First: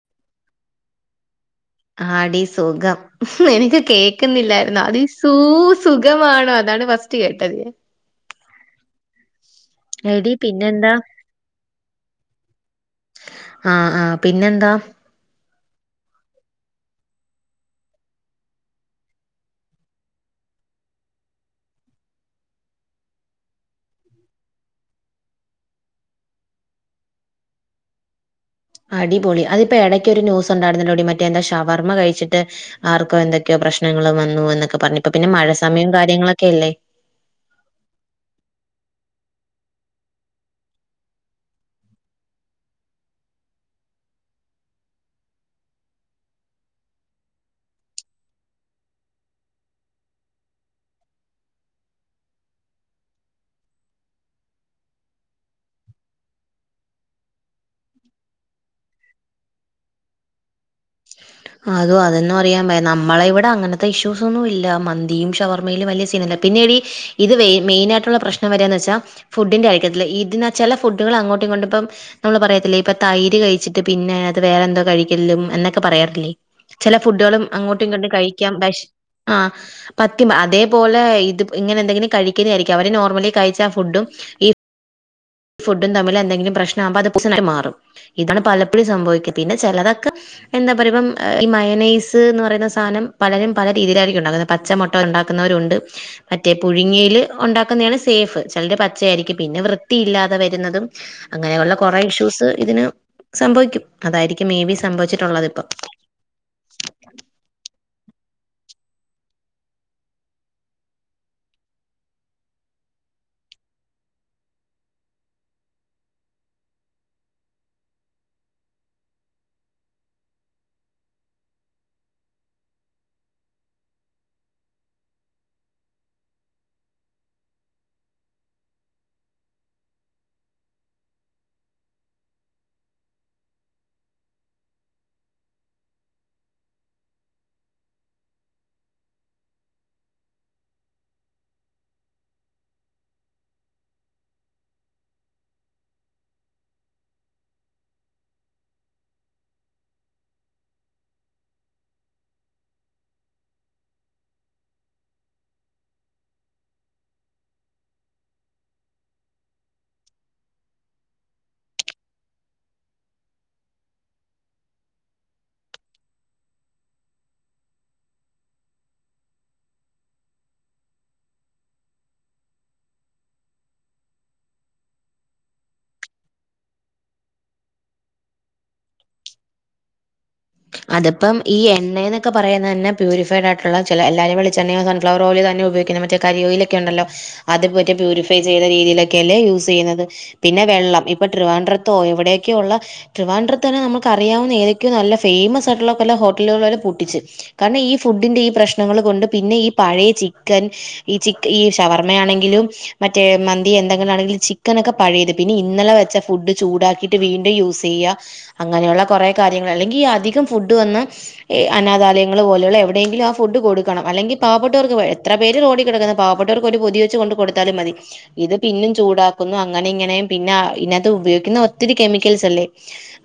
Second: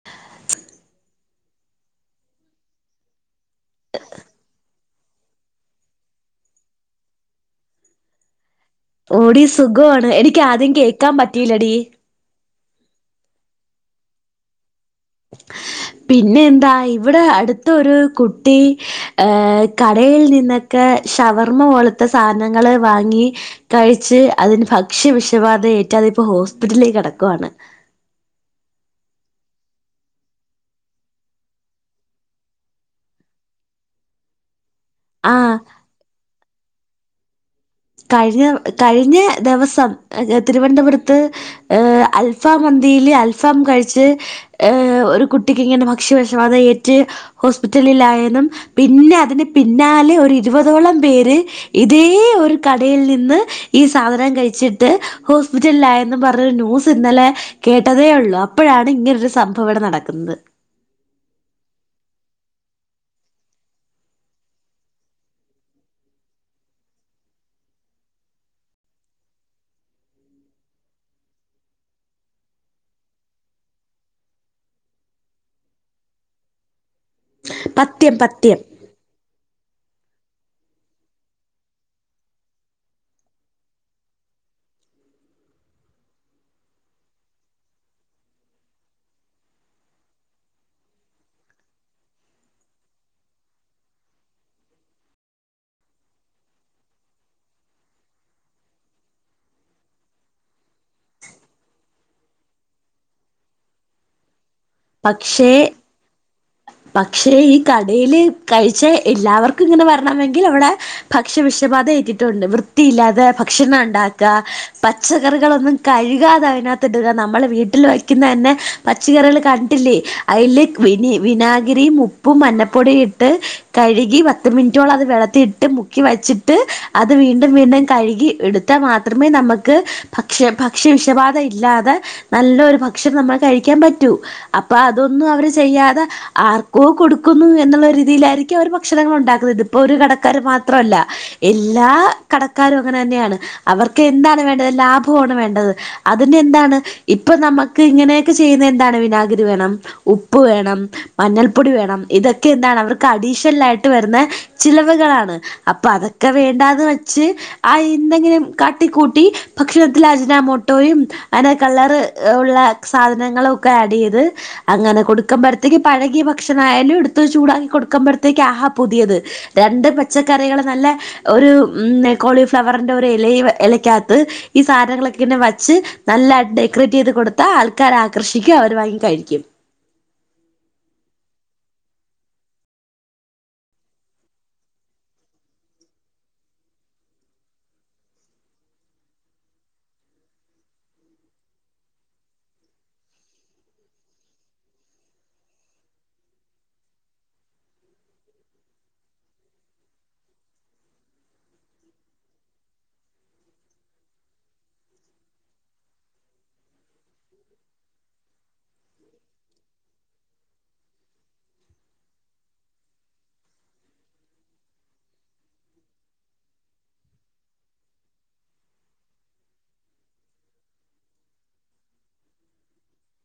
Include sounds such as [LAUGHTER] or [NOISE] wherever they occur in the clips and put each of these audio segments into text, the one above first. [INAUDIBLE] ആടി സുഖം നിനക്ക് കേക്കുന്നില്ലായിന്നോ അത് സൂ സുഖമാണോ അതാണ് ഫസ്റ്റ് കേട്ടത് ഓടി സുഖമാണ് എനിക്ക് ആദ്യം കേക്കാൻ പറ്റിലടി ആഹ ആഹ പിന്നെന്താ പിന്നെ എന്താ ഇവിടെ അടുത്തരു കുട്ടി അഹ് കടയിൽ നിന്ന് ക്കെ ഷവർമ്മ പോലത്തെ സാധനങ്ങൾ വാങ്ങി,, കഴിച്ച് അതിന് ഭക്ഷ്യ വിഷബാധയഏറ്റ അതിപ്പോ ഹോസ്പിറ്റലിൽ കിടക്കുവണ്. അടിപൊളി അതിപ്പോ ഇടയ്ക്കൊരു ന്യൂസ് ഉണ്ടായിന്നല്ലോടി മറ്റേ എന്താ ഷവർമ്മ കഴിച്ചിട്ട് ആർക്കോ എന്തൊക്കെയോ പ്രശ്നങ്ങൾ വന്നു എന്നൊക്കെ പറഞ്ഞു. ഇപ്പ പിന്നെ മഴ ആഹ് സമയം കാര്യങ്ങളൊക്കെ അല്ലേ. കഴിഞ്ഞ കഴിഞ്ഞ ദവസം തിരുവനന്തപുരത്ത് ഏഹ് അൽഫാം മന്തിയില് അൽഫാം കഴിച്ച് ഏഹ് ഒരു കുട്ടിക്ക് ഇങ്ങനെ ഭക്ഷ്യവിശവാത ഏറ്റ് ഹോസ്പിറ്റലിലായനം. പിന്നെ അതിന് പിന്നാലെ ഒരു ഇരുപതോളം പേര് ഇതേ ഒരു കടയിൽ നിന്ന് ഈ സാധനം കഴിച്ചിട്ട് ഹോസ്പിറ്റലിലായന്ന് പറഞ്ഞൊരു ന്യൂസ് ഇന്നലെ കേട്ടതേ ഉള്ളു അപ്പോഴാണ് ഇങ്ങനെരു സംഭവ ഇവിട നടക്കുന്നത്. അതോ അതന്നും അറിയൻ മേൽ. നമ്മള ഇവിടെ അങ്ങനത്തെ ഇഷ്യൂസൊന്നും ഇല്ല. മന്തിയും ഷവർമ്മയിലും വലിയ സീനല്ല. പിന്നീ ഇത് വേ മെയിൻ ആയിട്ടുള്ള പ്രശ്നം വരെന്ന് വെച്ചാൽ ഫുഡിന്റെ ആയിരിക്കത്തില്ല. ഇതിനാ ചെല ഫുഡുകൾ അങ്ങോട്ടും ഇങ്ങോട്ടും ഇപ്പം നമ്മള് പറയത്തില്ലെ. ഇപ്പൊ തൈര് കഴിച്ചിട്ട് പിന്നെ അത് വേറെ എന്തോ കഴിക്കലും എന്നൊക്കെ പറയാറില്ലേ ചെല ഫുഡുകളും അങ്ങോട്ടും ഇങ്ങട്ടും പത്യം കഴിക്കാം പത്യം ബെശ്റ്റ് ആഹ് പത്തി അതേപോലെ ഇത് ഇങ്ങനെ എന്തെങ്കിലും കഴിക്കല് ആയിരിക്കും. അവരെ നോർമലി കഴിച്ച ഫുഡും ഈ ഫുഡും തമ്മിൽ എന്തെങ്കിലും പ്രശ്നമാവുമ്പ അത് [UNINTELLIGIBLE] ആയി മാറും. ഇതാണ് പലപ്പൊഴും സംഭവിക്ക പിന്നെ ചെലതൊക്കെ എന്താ പറയുമ്പം ഈ മയനൈസ് എന്ന് പറയുന്ന സാനം പലരും പല രീതിയിലായിരിക്കും ഉണ്ടാകുന്നത് പച്ചമൊട്ട ഉണ്ടാക്കുന്നവരുണ്ട്. മറ്റേ പുഴുങ്ങിയിൽ ഉണ്ടാക്കുന്നേയാണ് സേഫ്. ചെലര് പച്ചയായിരിക്കും. പിന്നെ വൃത്തിയില്ലാ തെ വരുന്നതും അങ്ങനയുള്ള കുറെ ഇഷുസ് ഇതിന് സംഭവിക്കും. അതായിരിക്കും മേബി സ്‌ സംഭവിച്ചിട്ടുള്ളത് ഇപ്പൊ. പക്ഷെ ഈ കടയില് കഴിച്ച എല്ലാവർക്കും ഇങ്ങനെ വരണമെങ്കിൽ അവിടെ ഭക്ഷ്യവിഷബാധ ഏറ്റിട്ടുണ്ട്. വൃത്തിയില്ലാതെ ഭക്ഷണം ഉണ്ടാക്ക. പച്ചക്കറികളൊന്നും കഴുകാതെ അതിനകത്ത് ഇടുക. നമ്മളെ വീട്ടിൽ വയ്ക്കുന്നന്നെ പച്ചക്കറികൾ കണ്ടില്ലേ. അയില് വിനി വിനാഗിരിയും ഉപ്പും മഞ്ഞപ്പൊടിയും ഇട്ട് കഴുകി പത്ത് മിനിറ്റോളം അത് വെള്ളത്തി ഇട്ട് മുക്കി വെച്ചിട്ട് അത് വീണ്ടും വീണ്ടും കഴുകി എടുത് ത്ത മാത്രമേ നമുക്ക് ഭക്ഷ്യ ഭക്ഷ്യവിഷബാധ ഇല്ലാതെ നല്ലൊരു ഭക്ഷണം നമ്മൾ കഴിക്കാൻ പറ്റൂ. അപ്പൊ അതൊന്നും അവര് ചെയ്യാതെ ആർക്കോ കൊടുക്കുന്നു എന്നുള്ള രീതിയിലായിരിക്കും അവർ ഭക്ഷണങ്ങൾ ഉണ്ടാക്കുന്നത്. ഇത് ഇപ്പൊ ഒരു കടക്കാർ മാത്രമല്ല. എല്ലാ കടക്കാരും അങ്ങനെ ന്നെയാണ്. അവർക്ക് എന്താണ് വേണ്ടത് ലാഭവാണ് വേണ്ടത്. അതിന്റെ എന്താണ്. ഇപ്പൊ നമുക്ക് ഇങ്ങനെയൊക്കെ ചെയ്യുന്ന എന്താണ് വിനാഗിരി വേണം. ഉപ്പ് വേണം. മഞ്ഞൾപ്പൊടി വേണം. ഇതൊക്കെ എന്താണ് അവർക്ക് അഡീഷണൽ ആയിട്ട് വരുന്ന ചിലവുകളാണ്. അപ്പൊ അതൊക്കെ വേണ്ടാന്ന് വെച്ച് ആഹ് എന്തെങ്കിലും കാട്ടിക്കൂട്ടി ഭക്ഷണത്തിൽ അജനാമോട്ടോയും അങ്ങനെ കളർ ഉള്ള സാധനങ്ങൾ ഒക്കെ ആഡെയ്ത് അങ്ങനെ കൊടുക്കുമ്പോഴത്തേക്ക് പഴകിയ ഭക്ഷണയാലും എടുത്ത് ചൂടാക്കി കൊടുക്കുമ്പഴത്തേക്ക് ആഹാ പുതിയത് രണ്ട് പച്ചക്കറികൾ നല്ല ഒരു ഉം കോളിഫ്ലവറിന്റെ ഒരു എലേയ് ഇലയ്ക്കകത്ത് ഈ സാധനങ്ങളൊക്കെന്നെ വച്ച് നല്ലായിട്ട് ഡെക്കറേറ്റ് ചെയ്ത് കൊടുത്താ ആൾക്കാരെ ആകർഷിക്കും. അവർ വാങ്ങി കഴിക്കും. അതിപ്പ ഈ എണ്ണയെന്നൊക്കെ പറയുന്ന തന്നെ പ്യൂരിഫൈഡ് ആയിട്ടുള്ള ചെല എല്ലാവരും വെളിച്ചണ്ണയൊ സൺഫ്ലവർ ഓയിൽ തന്നെ ഉപയോഗിക്കുന്ന മ മറ്റേ കരി ഓയിലൊക്കെ ഉണ്ടല്ലോ. അത് മറ്റേ പ്യൂരിഫൈ ചെയ്ത രീതിയിലൊക്കെല്ലേ യൂസ് ചെയ്യുന്നത്. പിന്നെ വെള്ളം ഇപ്പൊ ട്രിവാൻഡ്രത്തോ എവിടെയൊക്കെയ ഉള്ള ട്രിവാൻഡ്ര തന്നെ നമുക്ക അറിയാവുന്ന ഏതൊക്കെയ നല്ല പേയ്മസ് ആയിട്ടുള്ളകൊല ഹോട്ടലുകൾ വരെ പൂട്ടിച്ച് കാരണം ഈ ഫുഡിന്റെ ഈ പ്രശ്നങ്ങൾ കൊണ്ട് പിന്നെ ഈ പഴയ ചിക്കൻ ഈ ചിക് ഈ ഷവർമ്മയാണെങ്കിലും മറ്റേ മന്തി എന്തെങ്കിലും ആണെങ്കിലും ചിക്കൻ ഒക്കെ പഴയത്. പിന്നെ ഇന്നലെ വെച്ച ഫുഡ് ചൂടാക്കിയിട്ട് വീണ്ടും യൂസെയ്യ. അങ്ങനെയുള്ള കുറേ കാര്യങ്ങൾ. അല്ലെങ്കി അധികം ഫുഡ് വന്ന് ഏഹ് അനാഥാലയങ്ങള് പോലെയുള്ള എവിടെയെങ്കിലും ആ ഫുഡ് കൊടുക്കണം. അല്ലെങ്കിൽ പാവപ്പെട്ടവർക്ക് എത്ര പേര് റോഡിൽ കിടക്കുന്നെ പാവപ്പെട്ടവർക്ക് ഒരു പൊതിയ് വെച്ച് കൊണ്ട് കൊടുത്താലും മതി. ഇത് പിന്നും ചൂടാക്കുന്നു. അങ്ങനെ ഇങ്ങനെയും പിന്നെ ഇതിനകത്ത് ഉപയോഗിക്കുന്ന ഒത്തിരി കെമിക്കൽസ് അല്ലേ.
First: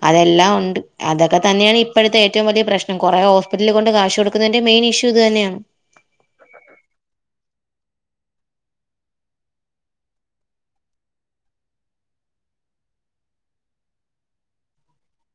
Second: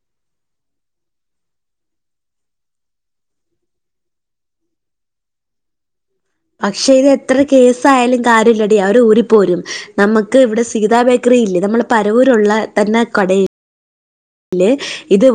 അതെല്ലാം ഉണ്ട് അതൊക്കെ തന്നെയാണ് ഇപ്പോഴത്തെ ഏറ്റോം വലിയ പ്രശ്നം കൊറേ ഹോസ്പിറ്റിൽ കൊണ്ട് കാശു കൊടുക്കുന്നതിന്റ മെയിൻ ഇഷൂ ഇത് തന്നെയാണ് പക്ഷേ ഇത് എത്ര കേസയാലും കാര്യമില്ലടി അവര് ഊരിപ്പോരും നമുക്ക് ഇവിടെ സീതാ ബേക്കറി ഇല്ലേ നമ്മള പരവൂരുള്ള തന്നെ കട യില് ഇത്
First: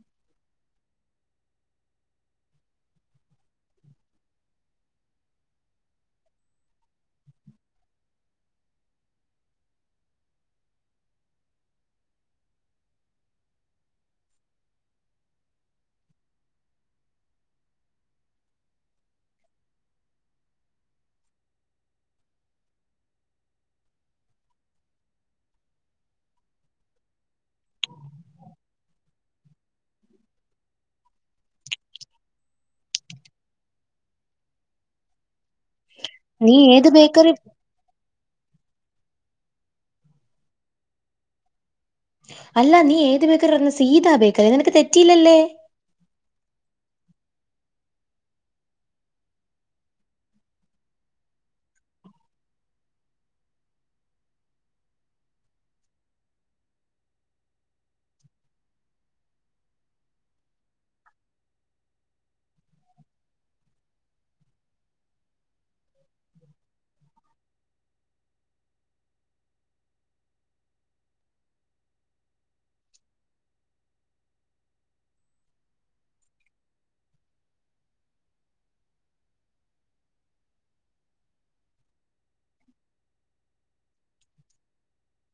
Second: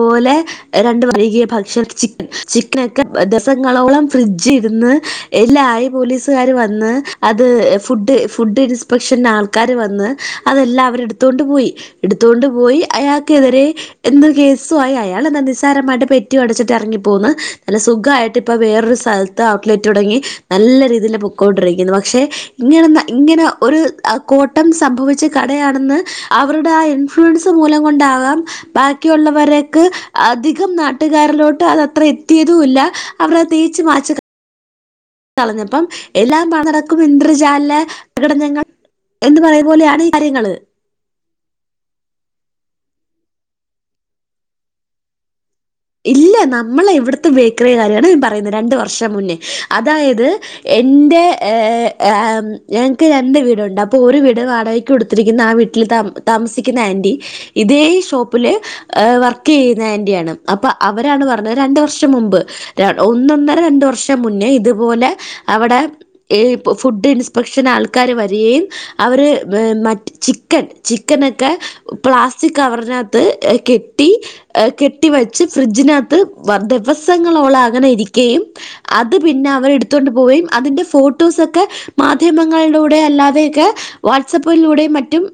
പോലെ ഏതാണ്ട് പഴകിയ ഭക്ഷണം ചിക്കൻ ചിക്കൻ ഒക്കെ ദിവസങ്ങളോളം ഫ്രിഡ്ജ് ഇരുന്ന് എല്ലയി പോലീസുകാർ വന്ന് അത് ഫുഡ് ഫുഡ് ഇൻസ്പെക്ഷൻ ആൾക്ക ആൾകാർ വന്ന് അതെല്ലാം അവർ എടുത്തോണ്ട് പോയി എടുത്തൊണ്ട് പോയി അയാൾക്കെതിരെ എന്ത് കേസ് മായി അയാൾ എന്താ നിസ്സാരമായിട്ട് പെറ്റി അടച്ചിട്ട് ഇറങ്ങിപ്പോന്ന് നല്ല സുഖമായിട്ട് ഇപ്പോ വേറൊരു അ ഔട്ട്ലെറ്റ് തുടങ്ങി നല്ല രീതിയിൽ പൊക്കൊണ്ടിരിക്കുന്ന പക്ഷേ ഇങ്ങനെന്ന ഇങ്ങനെ ഒരു കോട്ടം സംഭവിച്ച കടയാണെന്ന് അവരുടെ ആ ഇൻഫ്ലുവൻസ് മൂലം കൊണ്ടാകാം ബാക്കിയുള്ള അധികം നാട്ടുകാരിലോട്ട് അത് അത്ര എത്തിയതുമില്ല അവർ തേച്ച മാ കളഞ്ഞപ്പം എല്ലാം നീ ഏത് നടക്കും ബേക്കറി ഇന്ത്രജാല പ്രകടനങ്ങൾ എന്ന് പറയുന്ന പോലെയാണ് ഈ കാര്യങ്ങൾ അല്ല നീ ഏത് ബക്കറി പറഞ്ഞ സീതാ ബേക്കറി നിനക്ക് തെറ്റിയില്ലല്ലേ ഇല്ല നമ്മള ഇവിടുത്തെ ബക്കറി കാര്യമാണ് പറയുന്നത് രണ്ട് വർഷം മുന്നേ അതായത് എന്റെ ഞങ്ങൾക് രണ്ട് വീടുണ്ട് അപ്പൊ ഒരു വീട് വാടകയ്ക് കൊടുത്തിരിക്കുന്ന ആ വീട്ടിൽ ത താമസിക്കുന്ന ആന്റി ഇതേ ഷോപ്പില് വർക്ക് ചെയ്യുന്ന ആന്റിയാണ് അപ്പൊ അവരാണ് പറഞ്ഞത് രണ്ട് വർഷം മുമ്പ് ഒന്നൊന്നര രണ്ടു വർഷം മുന്നേ ഇതുപോലെ അവിടെ ഇപ്പോ ഫുഡ് ഇൻസ്പെക്ഷൻ ആൾക്കാർ വരികയും അവര് മറ്റ് ചിക്കൻ ചിക്കനൊക്കെ പ്ലാസ്റ്റിക് കവറിന് അകത്തു കെട്ടി കേ ട്ടി വെച്ച് ഫ്രിഡ്ജിനകത്ത് ദിവസങ്ങളോളം അങ്ങനെ ഇരിക്കുകയും അത് പിന്നെ അവർ എടുത്തൊണ്ട് പോവുകയും അതിന്റെ ഫോട്ടോസൊക്കെ മാധ്യമങ്ങളിലൂടെ അല്ലാതെയൊക്കെ വാട്സആപ്പിലൂടെ മറ്റും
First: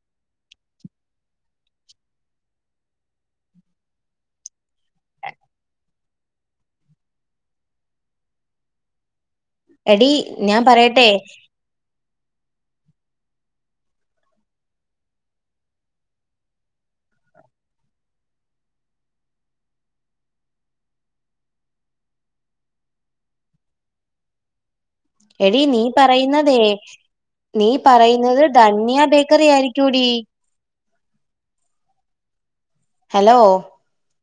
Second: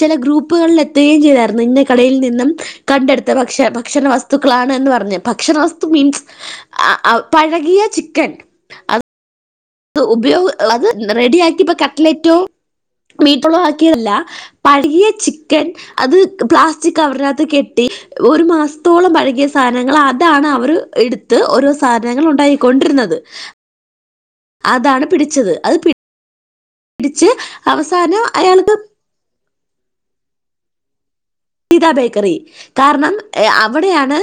ചില ഗ്രൂപ്പുകളിൽ എത്തുകയും ചെയ്തായിരുന്നു ഇന്നാ കടയിൽ നിന്നും കണ്ടെടുത്ത ഭക്ഷ ഭക്ഷണ വസ്തുക്കളാണ്ന്ന് പറഞ് ഭക്ഷണ വസ്തു മീൻസ് ആ പഴകിയ ചിക്കൻ അ എടി ഉപയോഗ ഞാൻ അത് പറയട്ടെ റെഡി ആക്കിപ്പോ കട്ട്ലറ്റോ മീട്രോളോ ആക്കിയതല്ല പഴകിയ ചിക്കൻ അത് പ്ലാസ്റ്റിക് കവറിനകത്ത് കെട്ടി ഒരു മാസത്തോളം പഴകിയ സാധനങ്ങൾ അതാണ് അവർ എടുത്ത് ഓരോ സാധനങ്ങൾ ഉണ്ടായി കൊണ്ടിരുന്നത് അതാണ് പിടിച്ച എടി നീ പറയുന്നതേ നീ അവസാനം പറയുന്നത് അയാൾക്ക് ധന്യ ബേക്കറി ആയിരിക്കും എടി ത ബേക്കറി കാരണം ഹലോ അവിടെയാണ്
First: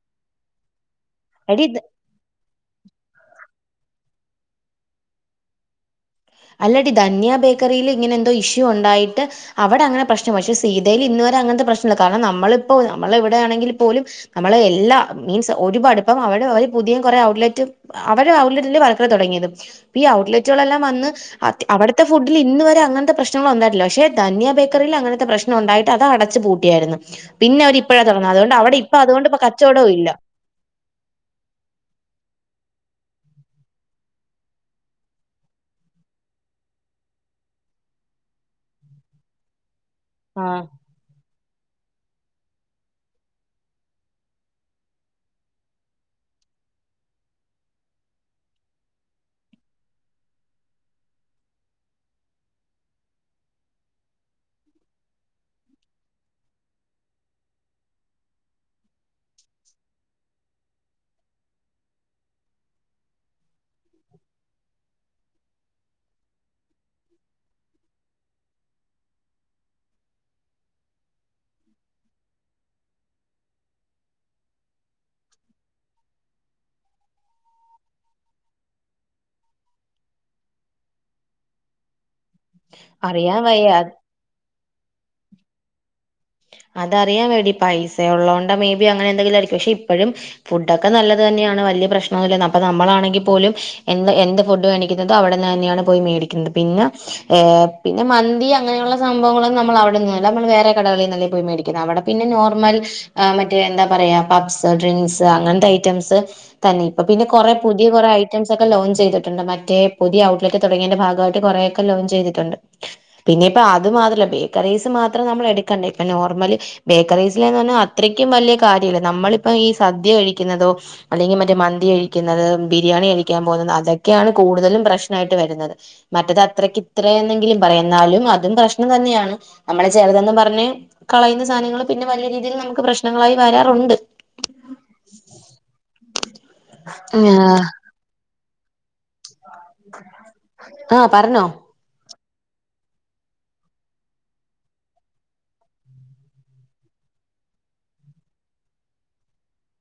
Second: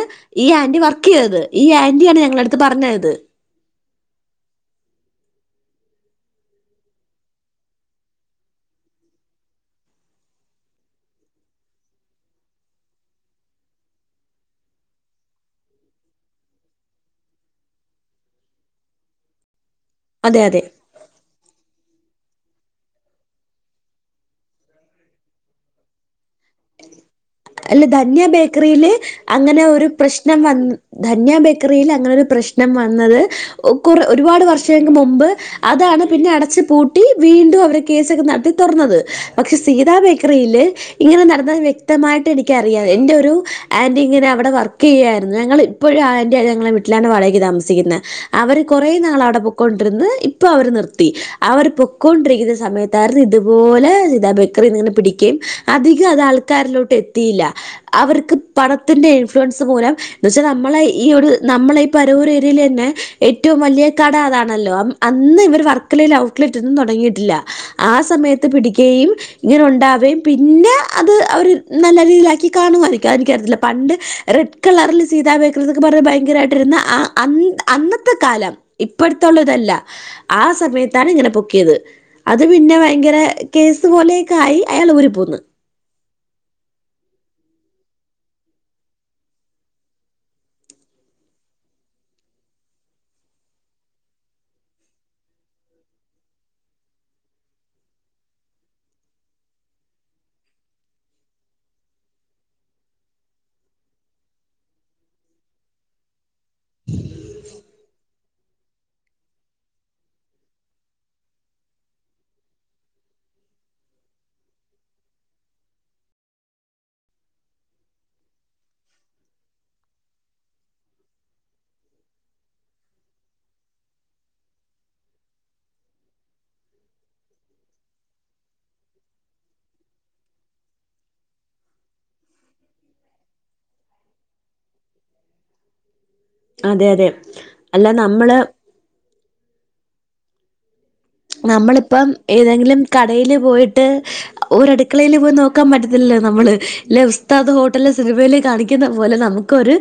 ഈ ആന്റി വർ ക്കിയത് എടി ഈ ധ- ആന്റിയാണ് ഞങ്ങളുടെ എടുത്തു പറഞ്ഞത് അല്ലടി ധന്യാ ബേക്കറിയിൽ ഇങ്ങനെ എന്തോ ഇഷ്യു ഉണ്ടായിട്ട് അവിടെ അങ്ങനെ പ്രശ്നം പക്ഷെ സീതയിൽ ഇന്നെ വരെ അങ്ങനത്തെ പ്രശ്നമില്ല കാരണം നമ്മളിപ്പോ നമ്മള എവിടെയാണെങ്കിൽ പോലും നമ്മള് എല്ലാ മീൻസ് ഒരുപാട് ഇപ്പം അവരുടെ അവര് പുതിയ കുറേ ഔട്ട്ലെറ്റും അവരുടെ ഔട്ടലെറ്റില് [UNINTELLIGIBLE] തുടങ്ങിയത് അപ്പൊ ഈ അതെ അതെ ഔട്ട്ലെറ്റുകളെല്ലാം വന്ന് അവിടുത്തെ ഫുഡിൽ ഇന്ന് വരെ അങ്ങത്തെ പ്രശ്നങ്ങൾ വന്നിട്ടില്ല പക്ഷെ ധന്യ ബേക്കറിൽ അങ്ങനത്തെ പ്രശ്നം ഉണ്ടായിട്ട് അത് അടച്ചു പൂട്ടിയായിരുന്നു പിന്നെ അവർ അല്ല ഇപ്പോഴാ ധന്യ തുറന്നത് അതുകൊണ്ട് അവിടെ ബേക്കറിയില് ഇപ്പൊ അതുകൊണ്ട് ഇപ്പൊ അങ്ങനെ ഒരു കച്ചവടവും ഇല്ല പ്രശ്നം വന്ന് ധന്യാ ബേക്കറിയിൽ അങ്ങനെ ഒരു പ്രശ്നം വന്നത് കുറ ഒരുപാട് വർഷങ്ങൾക്ക് മുമ്പ് അതാണ് പിന്നെ അടച്ചു പൂട്ടി വീണ്ടും അവർ കേസൊക്കെ നടത്തി തുറന്നത് പക്ഷെ സീതാ ആ [UNINTELLIGIBLE] ഇങ്ങനെ നടന്നത്വ്യക്തമായിട്ട് എനിക്കറിയാ എന്റെ ഒരു ആന്റി ഇങ്ങനെ അവിടെ വർക്ക് ചെയ്യുകായിരുന്നു ഞങ്ങൾ ഇപ്പോഴും ആൻ്റി ഞങ്ങളെ വി വീട്ടിലാണ് വാടകക്ക് താമസിക്കുന്നത് അവര് കൊറേ നാൾ അവിടെ പൊക്കൊണ്ടിരന്ന് ഇപ്പൊ അവര് നിർത്തി അവർ പൊക്കൊണ്ടിരിക്കുന്ന സമയത്തായിരുന്നു ഇതുപോലെ സീതാബേക്കറിിന്നിങ്ങനെ പിടിക്കുകയും അധികം അത് ആൾക്കാരിലോട്ട് എത്തിയില്ല അവർക്ക് പണത്തിന്റെ ഇൻഫ്ലുവൻസ് മൂലം എന്ന വെച്ചാൽ നമ്മളെ ഈ ഒരു പരവൂർഏരിയയിൽ തന്നെ ഏറ്റവും വലിയ കട അതാണല്ലോ അന്ന് ഇവർ വർക്കലയിൽ ഔട്ട്ലെറ്റ് ഒന്നും തുടങ്ങിയിട്ടില്ല ആ സമയത്ത് പിടിക്കയും ഇങ്ങനെ ഉണ്ടാവുകയും പിന്നെ അത് അവര് നല്ല രീതിയിലാക്കി കാണുമായിരിക്കും അ എനിക്കറിയത്തില്ല പണ്ട് റെഡ് കളറിൽ സീതാ ബേക്കറ എന്നൊക്കെ പറഞ്ഞാൽ ഭയങ്കരമായിട്ടിരുന്ന ആ അ അന്നത്തെ കാലം ഇപ്പോഴത്തുള്ളതല്ല ആ സമയത്താണ് ഇങ്ങനെ പൊക്കിയത് അത് പിന്നെ ഭയങ്കര അറിയാൻ വയ്യ കേസ് പോലെയക്കെ ആയി അയാൾ ഊരി പോന്ന് അതറിയൻ വേണ്ടി പൈസ ഉള്ളത കൊണ്ട് മേ ബി അങ്ങനെ എന്തെങ്കിലും ആയിരിക്കും പക്ഷെ ഇപ്പോഴും ഫുഡൊക്കെ നല്ലത് തന്നെയാണ് വല്ല്യ പ്രശ്നൊന്നുമ അപ്പൊ നമ്മളാണെങ്കിൽ പോലും എന്ത എന്ത് ഫുഡ് ഇന്നൊക്കെഅവി ടന്ന്തന്നെയാണ് പോയി മേടിക്കുന്നത് പിന്നെ പിന്നെ മന്തി അങ്ങനെയുള്ള സംഭവങ്ങളൊന്നുംഅവിടെൊന്നല്ല നമ്മൾ വേറെ കടകളിൽന്നല്ല പോയി മേടിക്കുന്നത് അവിടെന്നെ നോർമൽ ആ് മറ്റേ എന്താ പറയാ പബ്സ് ഡ്രിങ്ക്സ് അങ്ങനത്തെ ഐറ്റംസ് തന്നെ ഇപ്പൊ പിന്നെ കുറ പുതിയ കുറേ ഐറ്റംസ് ഒക്കെ ലോഞ്ച് ചെയ്തിട്ടുണ്ട് മറ്റേ പുതിയ ഔട്ട്ലെറ്റൊക്കെതുടങ്ങിയന്റെ ഭാഗമായിട്ട് കുറ പ്പം ലോഞ്ച്ചെയ്തിട്ടുണ്ട് പിന്നെ ഇപ്പ അത് മാത്രമല്ല ബേകറീസ് മാത്രം നമ്മൾ എടുക്കണ്ട ഇപ്പ നോർമല് ബേക്കറീസിലന്ന് പറഞ്ഞാൽ അത്രയ്ക്കും വലിയ കാര്യമില്ല നമ്മളിപ്പ ഈ സദ്യ കഴിക്കുന്നതോ അല്ലെങ്കിൽ മറ്റേ മന്തി കഴിക്കുന്നത് ബിരിയാണി കഴിക്കാൻ പോകുന്നത് അതൊക്കെയാണ് കൂടുതലും പ്രശ്നമായിട്ട് വരുന്നത് മറ്റത് അത്രക്ക് ഇത്ര എന്നെങ്കിലും പറയുന്നാലും അതും പ്രശ്നം തന്നെയാണ് നമ്മളെ ചെറുതന്നും പറ [UNINTELLIGIBLE] കളയുന്ന സാധനങ്ങള്ൾ പിന്നെ വല രീതിയിൽ നമുക്ക് പ്രശ്നങ്ങളായി വരാറുണ്ട് അതെ അതെ അല്ല നമ്മള് ആ [UNINTELLIGIBLE] നമ്മളിപ്പം ഏതെങ്കിലും കടയില് പോയിട്ട് ഓലടുക്കളയിയില് പോയി നോക്കാൻ പറ്റത്തില്ലല്ലോ നമ്മള് ല്ലേ ഉസ്താദ് ഹോട്ടൽ സിനിമൽ കാണിക്കുന്ന പോലെ നമുക്ക് ഒരു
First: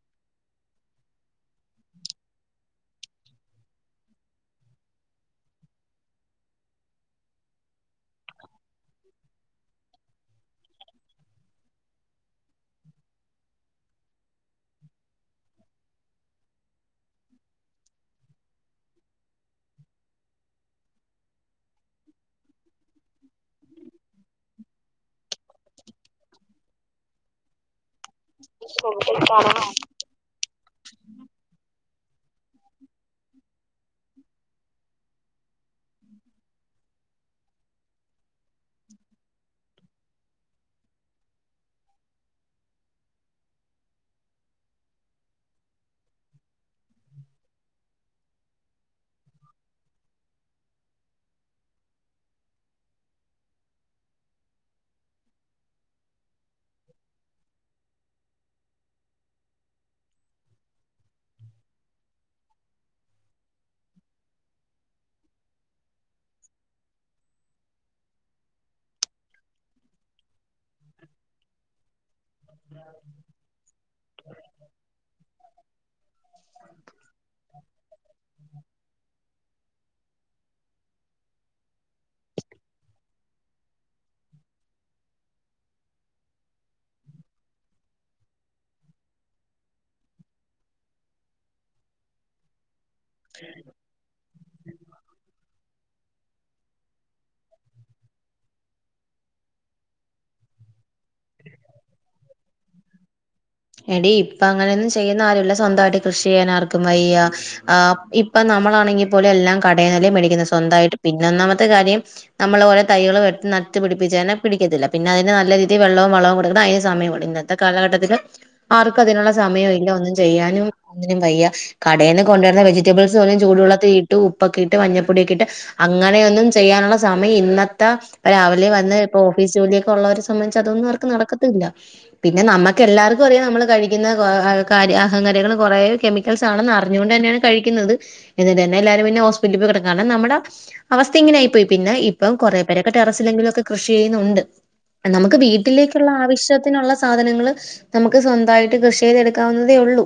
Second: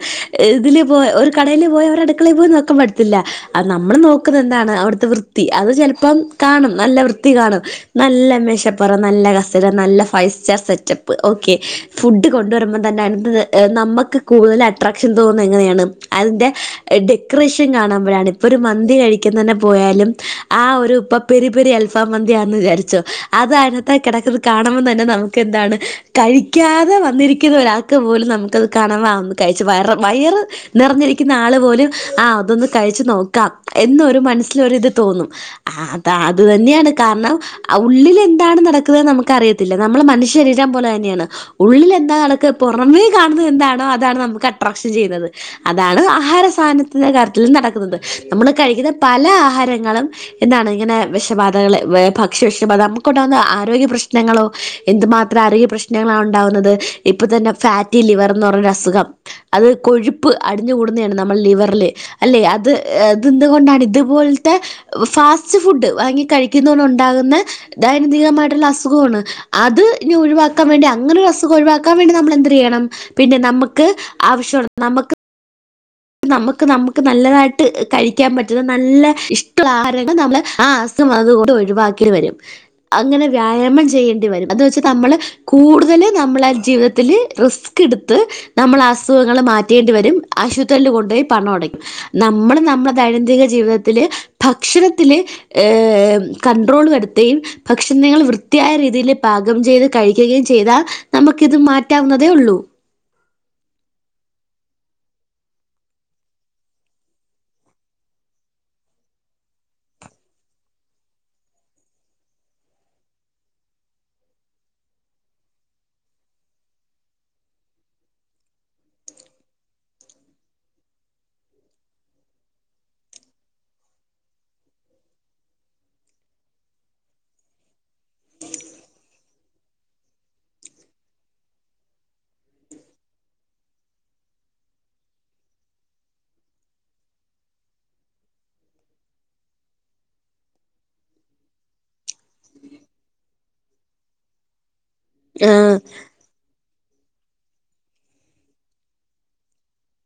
ഇതില് പോ ഒരു കടേൽ പോയ ഓരട് ക്കളയിയില് പോയി നോക്കൻ പറ്റത്തില്ല അത് നമ്മള് നോക്കുന്നത് എന്താണ് അവിടു വൃത്തി അത് ചിലപ്പം കാണും നല്ല വൃത്തി കാണും നല്ല മശപ്പുറം നല്ല കസേര നല്ല five star setup okay food കൊണ്ടുവരുമ്പൾ തന്നെ അതിന നമുക്ക് കൂടുതൽ അട്രാക്ഷൻ തോന്നുന്നത് എങ്ങനെയാണ് അതിൻ്റെ ഡെക്കറേഷൻ കാണുമ്പോഴാണ് ഇപ്പൊ ഒരു മന്തി കഴിക്കൻ തന്നെ പോയാലും ആ ഒരു പ്പം പെരി പെരി അൽഫാം മന്തിയാന്ന് വിചാരിച്ചോ അത് അടുത്ത്കിടക്കുന്നത് കാണുമ്പതന്നെ നമുക്ക് എന്താണ് കഴിക്കാതെ വന്നിരിക്കുന്ന ഒരാൾക്ക് പോലും നമുക്കത് കാണാമന്ന് കഴിച്ചു വയറ വയറ് നിറഞ്ഞിരിക്കുന്ന ആള് പോലും ആ അതൊന്ന് കഴിച്ചു നോക്കാം എന്നൊരു മനസ്സിലൊരിത് തോന്നും ആ അതാ അത് തന്നെയാണ് കാരണം ആ ഉള്ളിൽ എന്താണ് നടക്കുന്നതന്ന്നമുക്ക് അറിയത്തില്ല നമ്മളെ മനുഷ്യ ശരീരം പോലെ തന്നെയാണ് ഉള്ളിൽ എന്താ നടക്കപുറമേ കാണുന്നത് എന്താണോ അതാണ് നമുക്ക് അട്രാക്ഷൻ ചെയ്യുന്നത് അതാണ് ആഹാര സാധന ത്തിന്റെ കാര്യത്തി നടക്കുന്നത് നമ്മള് കഴിക്കുന്ന പല ആഹാരങ്ങളും എന്താണ്? ഇങ്ങനെ വിഷബാധകൾ ഭക്ഷ്യ വിഷബാധ നമുക്കുണ്ടാകുന്ന ആരോഗ്യ പ്രശ്നങ്ങളോ എന്തുമാത്രം ആരോഗ്യ പ്ര്രശ്ന പ്രശ്നങ്ങളാണ് ഉണ്ടാകുന്നത് ഇപ്പൾ തന്നെ ഫാറ്റി ലിവർന്ന് പറഞ്ഞ അസുഖം അത് കൊഴുപ്പ് അടിഞ്ഞു കൂടുന്നതാണ് നമ്മളെ ലിവറിില് അല്ലെ അത് അതന്തുകൊണ്ടാണ് ഇതുപോലത്തെ ഫാസ് [UNINTELLIGIBLE] ഫുഡ് വാങ്ങി കഴിക്കുന്ന തോണ്ട്ണ്ടാകുന്ന ദൈനംദിനമായിട്ടുള്ള അസുഖമാണ് അത് ഇഞ ഒഴിവാക്കി ആക്കാൻ വേണ്ടി അങ്ങനെയൊരസുഖം ഒഴിവാാൻ വേണ്ടിനമ്മൾ എന്ത് ചെയ്യണം പിന്നെ നമുക്ക് ആവശ്യുള്ള നമുക്ക് നമുക്ക് നമുക്ക് നല്ലതായിട്ട് കഴിക്കാൻ പറ്റുന്ന നല്ല ഇഷ്ടുള്ള ന ആ അസുഖം അതുക ഒഴിവാക്കേി വരും അങ്ങനെ വ്യായാമം ചെയ്യേണ്ടി വരും എന്ന് വെച്ചാ നമ്മള് കൂടുതൽ നമ്മള ജീവിതത്തിൽ റിസ്ക് എടുത്ത് നമ്മൾ അസുഖങ്ങൾ മാറ്റേണ്ടി വരും ആശുപത്രിയില് കൊണ്ടുപോയി പണം അടയ്ക്കും നമ്മൾ നമ്മ ദൈനംദിന ജീവിതത്തില് ഭക്ഷണത്തില് കൺണ്ട്രോള് വരുത്തുകയും ഭക്ഷണങ്ങൾ വൃത്തിയായ രീതിയിൽ പാകം ചെയ്ത് കഴിക്കുകയും ചെയ്താ നമുക്കിത് മാറ്റാവുന്നതേ ഉള്ളൂ എടി ഇപ്പൊ അങ്ങനെയൊന്നും ചെയ്യുന്ന ആരുംല്ല സ്വന്തമായിട്ട് കൃഷി ചെയ്യാനാർക്കും വയ്യ ആഹ് ഇപ്പ നമ്മളാണെങ്കിൽ പോലും എല്ലാം കടേന്നല്ലേ മേടിക്കുന്നത് സ്വന്തമായിട്ട് പിന്നെ ഒന്നാമത്തെ കാര്യം നമ്മളോരോ തൈകള് വെ് നട്ടു പിടിപ്പിച്ച തന്ന പിടിക്കത്തില്ല പിന്നെ അതിന് നല്ല രീതിൽ വെള്ളവും വളവും കൊടുക്കണം അതിന് സമയം എട് ഇന്നത്തെ കാലഘട്ടത്തില് ആർക്കും അതിനുള്ള സമയം ഇല്ല ഒന്നും ചെയ്യാനും ഒന്നിനും വയ്യ കടേന്ന് കൊണ്ടുവരുന്ന വെജറ്റബിൾസ് പോലും ചൂടുവെള്ളത്തി ഇട്ട് ഉപ്പൊക്കെ ഇട്ട് മഞ്ഞപ്പൊടിയോക്കെ ഇട്ട് അങ്ങനെയൊന്നും ചെയ്യാനുള്ള സമയം ഇന്നത്തെ പ്പ രാവിലെ വന്ന് ഇപ്പൊ ഓഫീസ് ജോലിയൊക്കെ ഉള്ളവരെ സംബന്ധിച്ച് അതൊന്നും അവർക്ക് നടക്കത്തില്ല. പിന്നെ നമ്മുക്ക് എല്ലാർ ക്കറിയാ നമ്മൾ കഴിക്കുന്ന അഹങ്കാരികൾ കുറേ കെമിക്കൽസ് ആണെന്ന് അറിഞ്ഞുകൊണ്ട് തന്നെയാണ് കഴിക്കുന്നത്. എന്നിട്ടന്ന എല്ലാരും പിന്നെ ഹോസ്പിറ്റിൽ പോയി കിടക്കണം നമ്മുടെ അവസ്ഥ ഇങ്ങനൊയി പോയി പിന്നെ ഇപ്പം കുറേ പേരൊക്കെ ടെറസിലെങ്കിലുമൊക്കെ കൃഷി ചെയ്യുന്നുണ്ട്. നമുക്ക് ആ വീട്ടിലേക്കുള്ള ആവശ്യത്തിനുള്ള സാധനങ്ങള് നമുക്ക് സ്വന്തമായിട്ട് കൃഷി ചെയ്തെടുക്കാവുന്നതേ ഉള്ളൂ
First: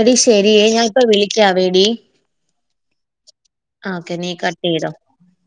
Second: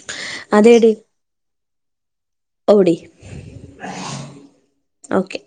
എടി ശെരിയേ അതേടി ഞാനിപ്പ വിളിക്കാവേടി. ഓടി. ആഹ് ഓക്കെ നീ കട്ട് ചെയ്തോ. ഓക്കെ.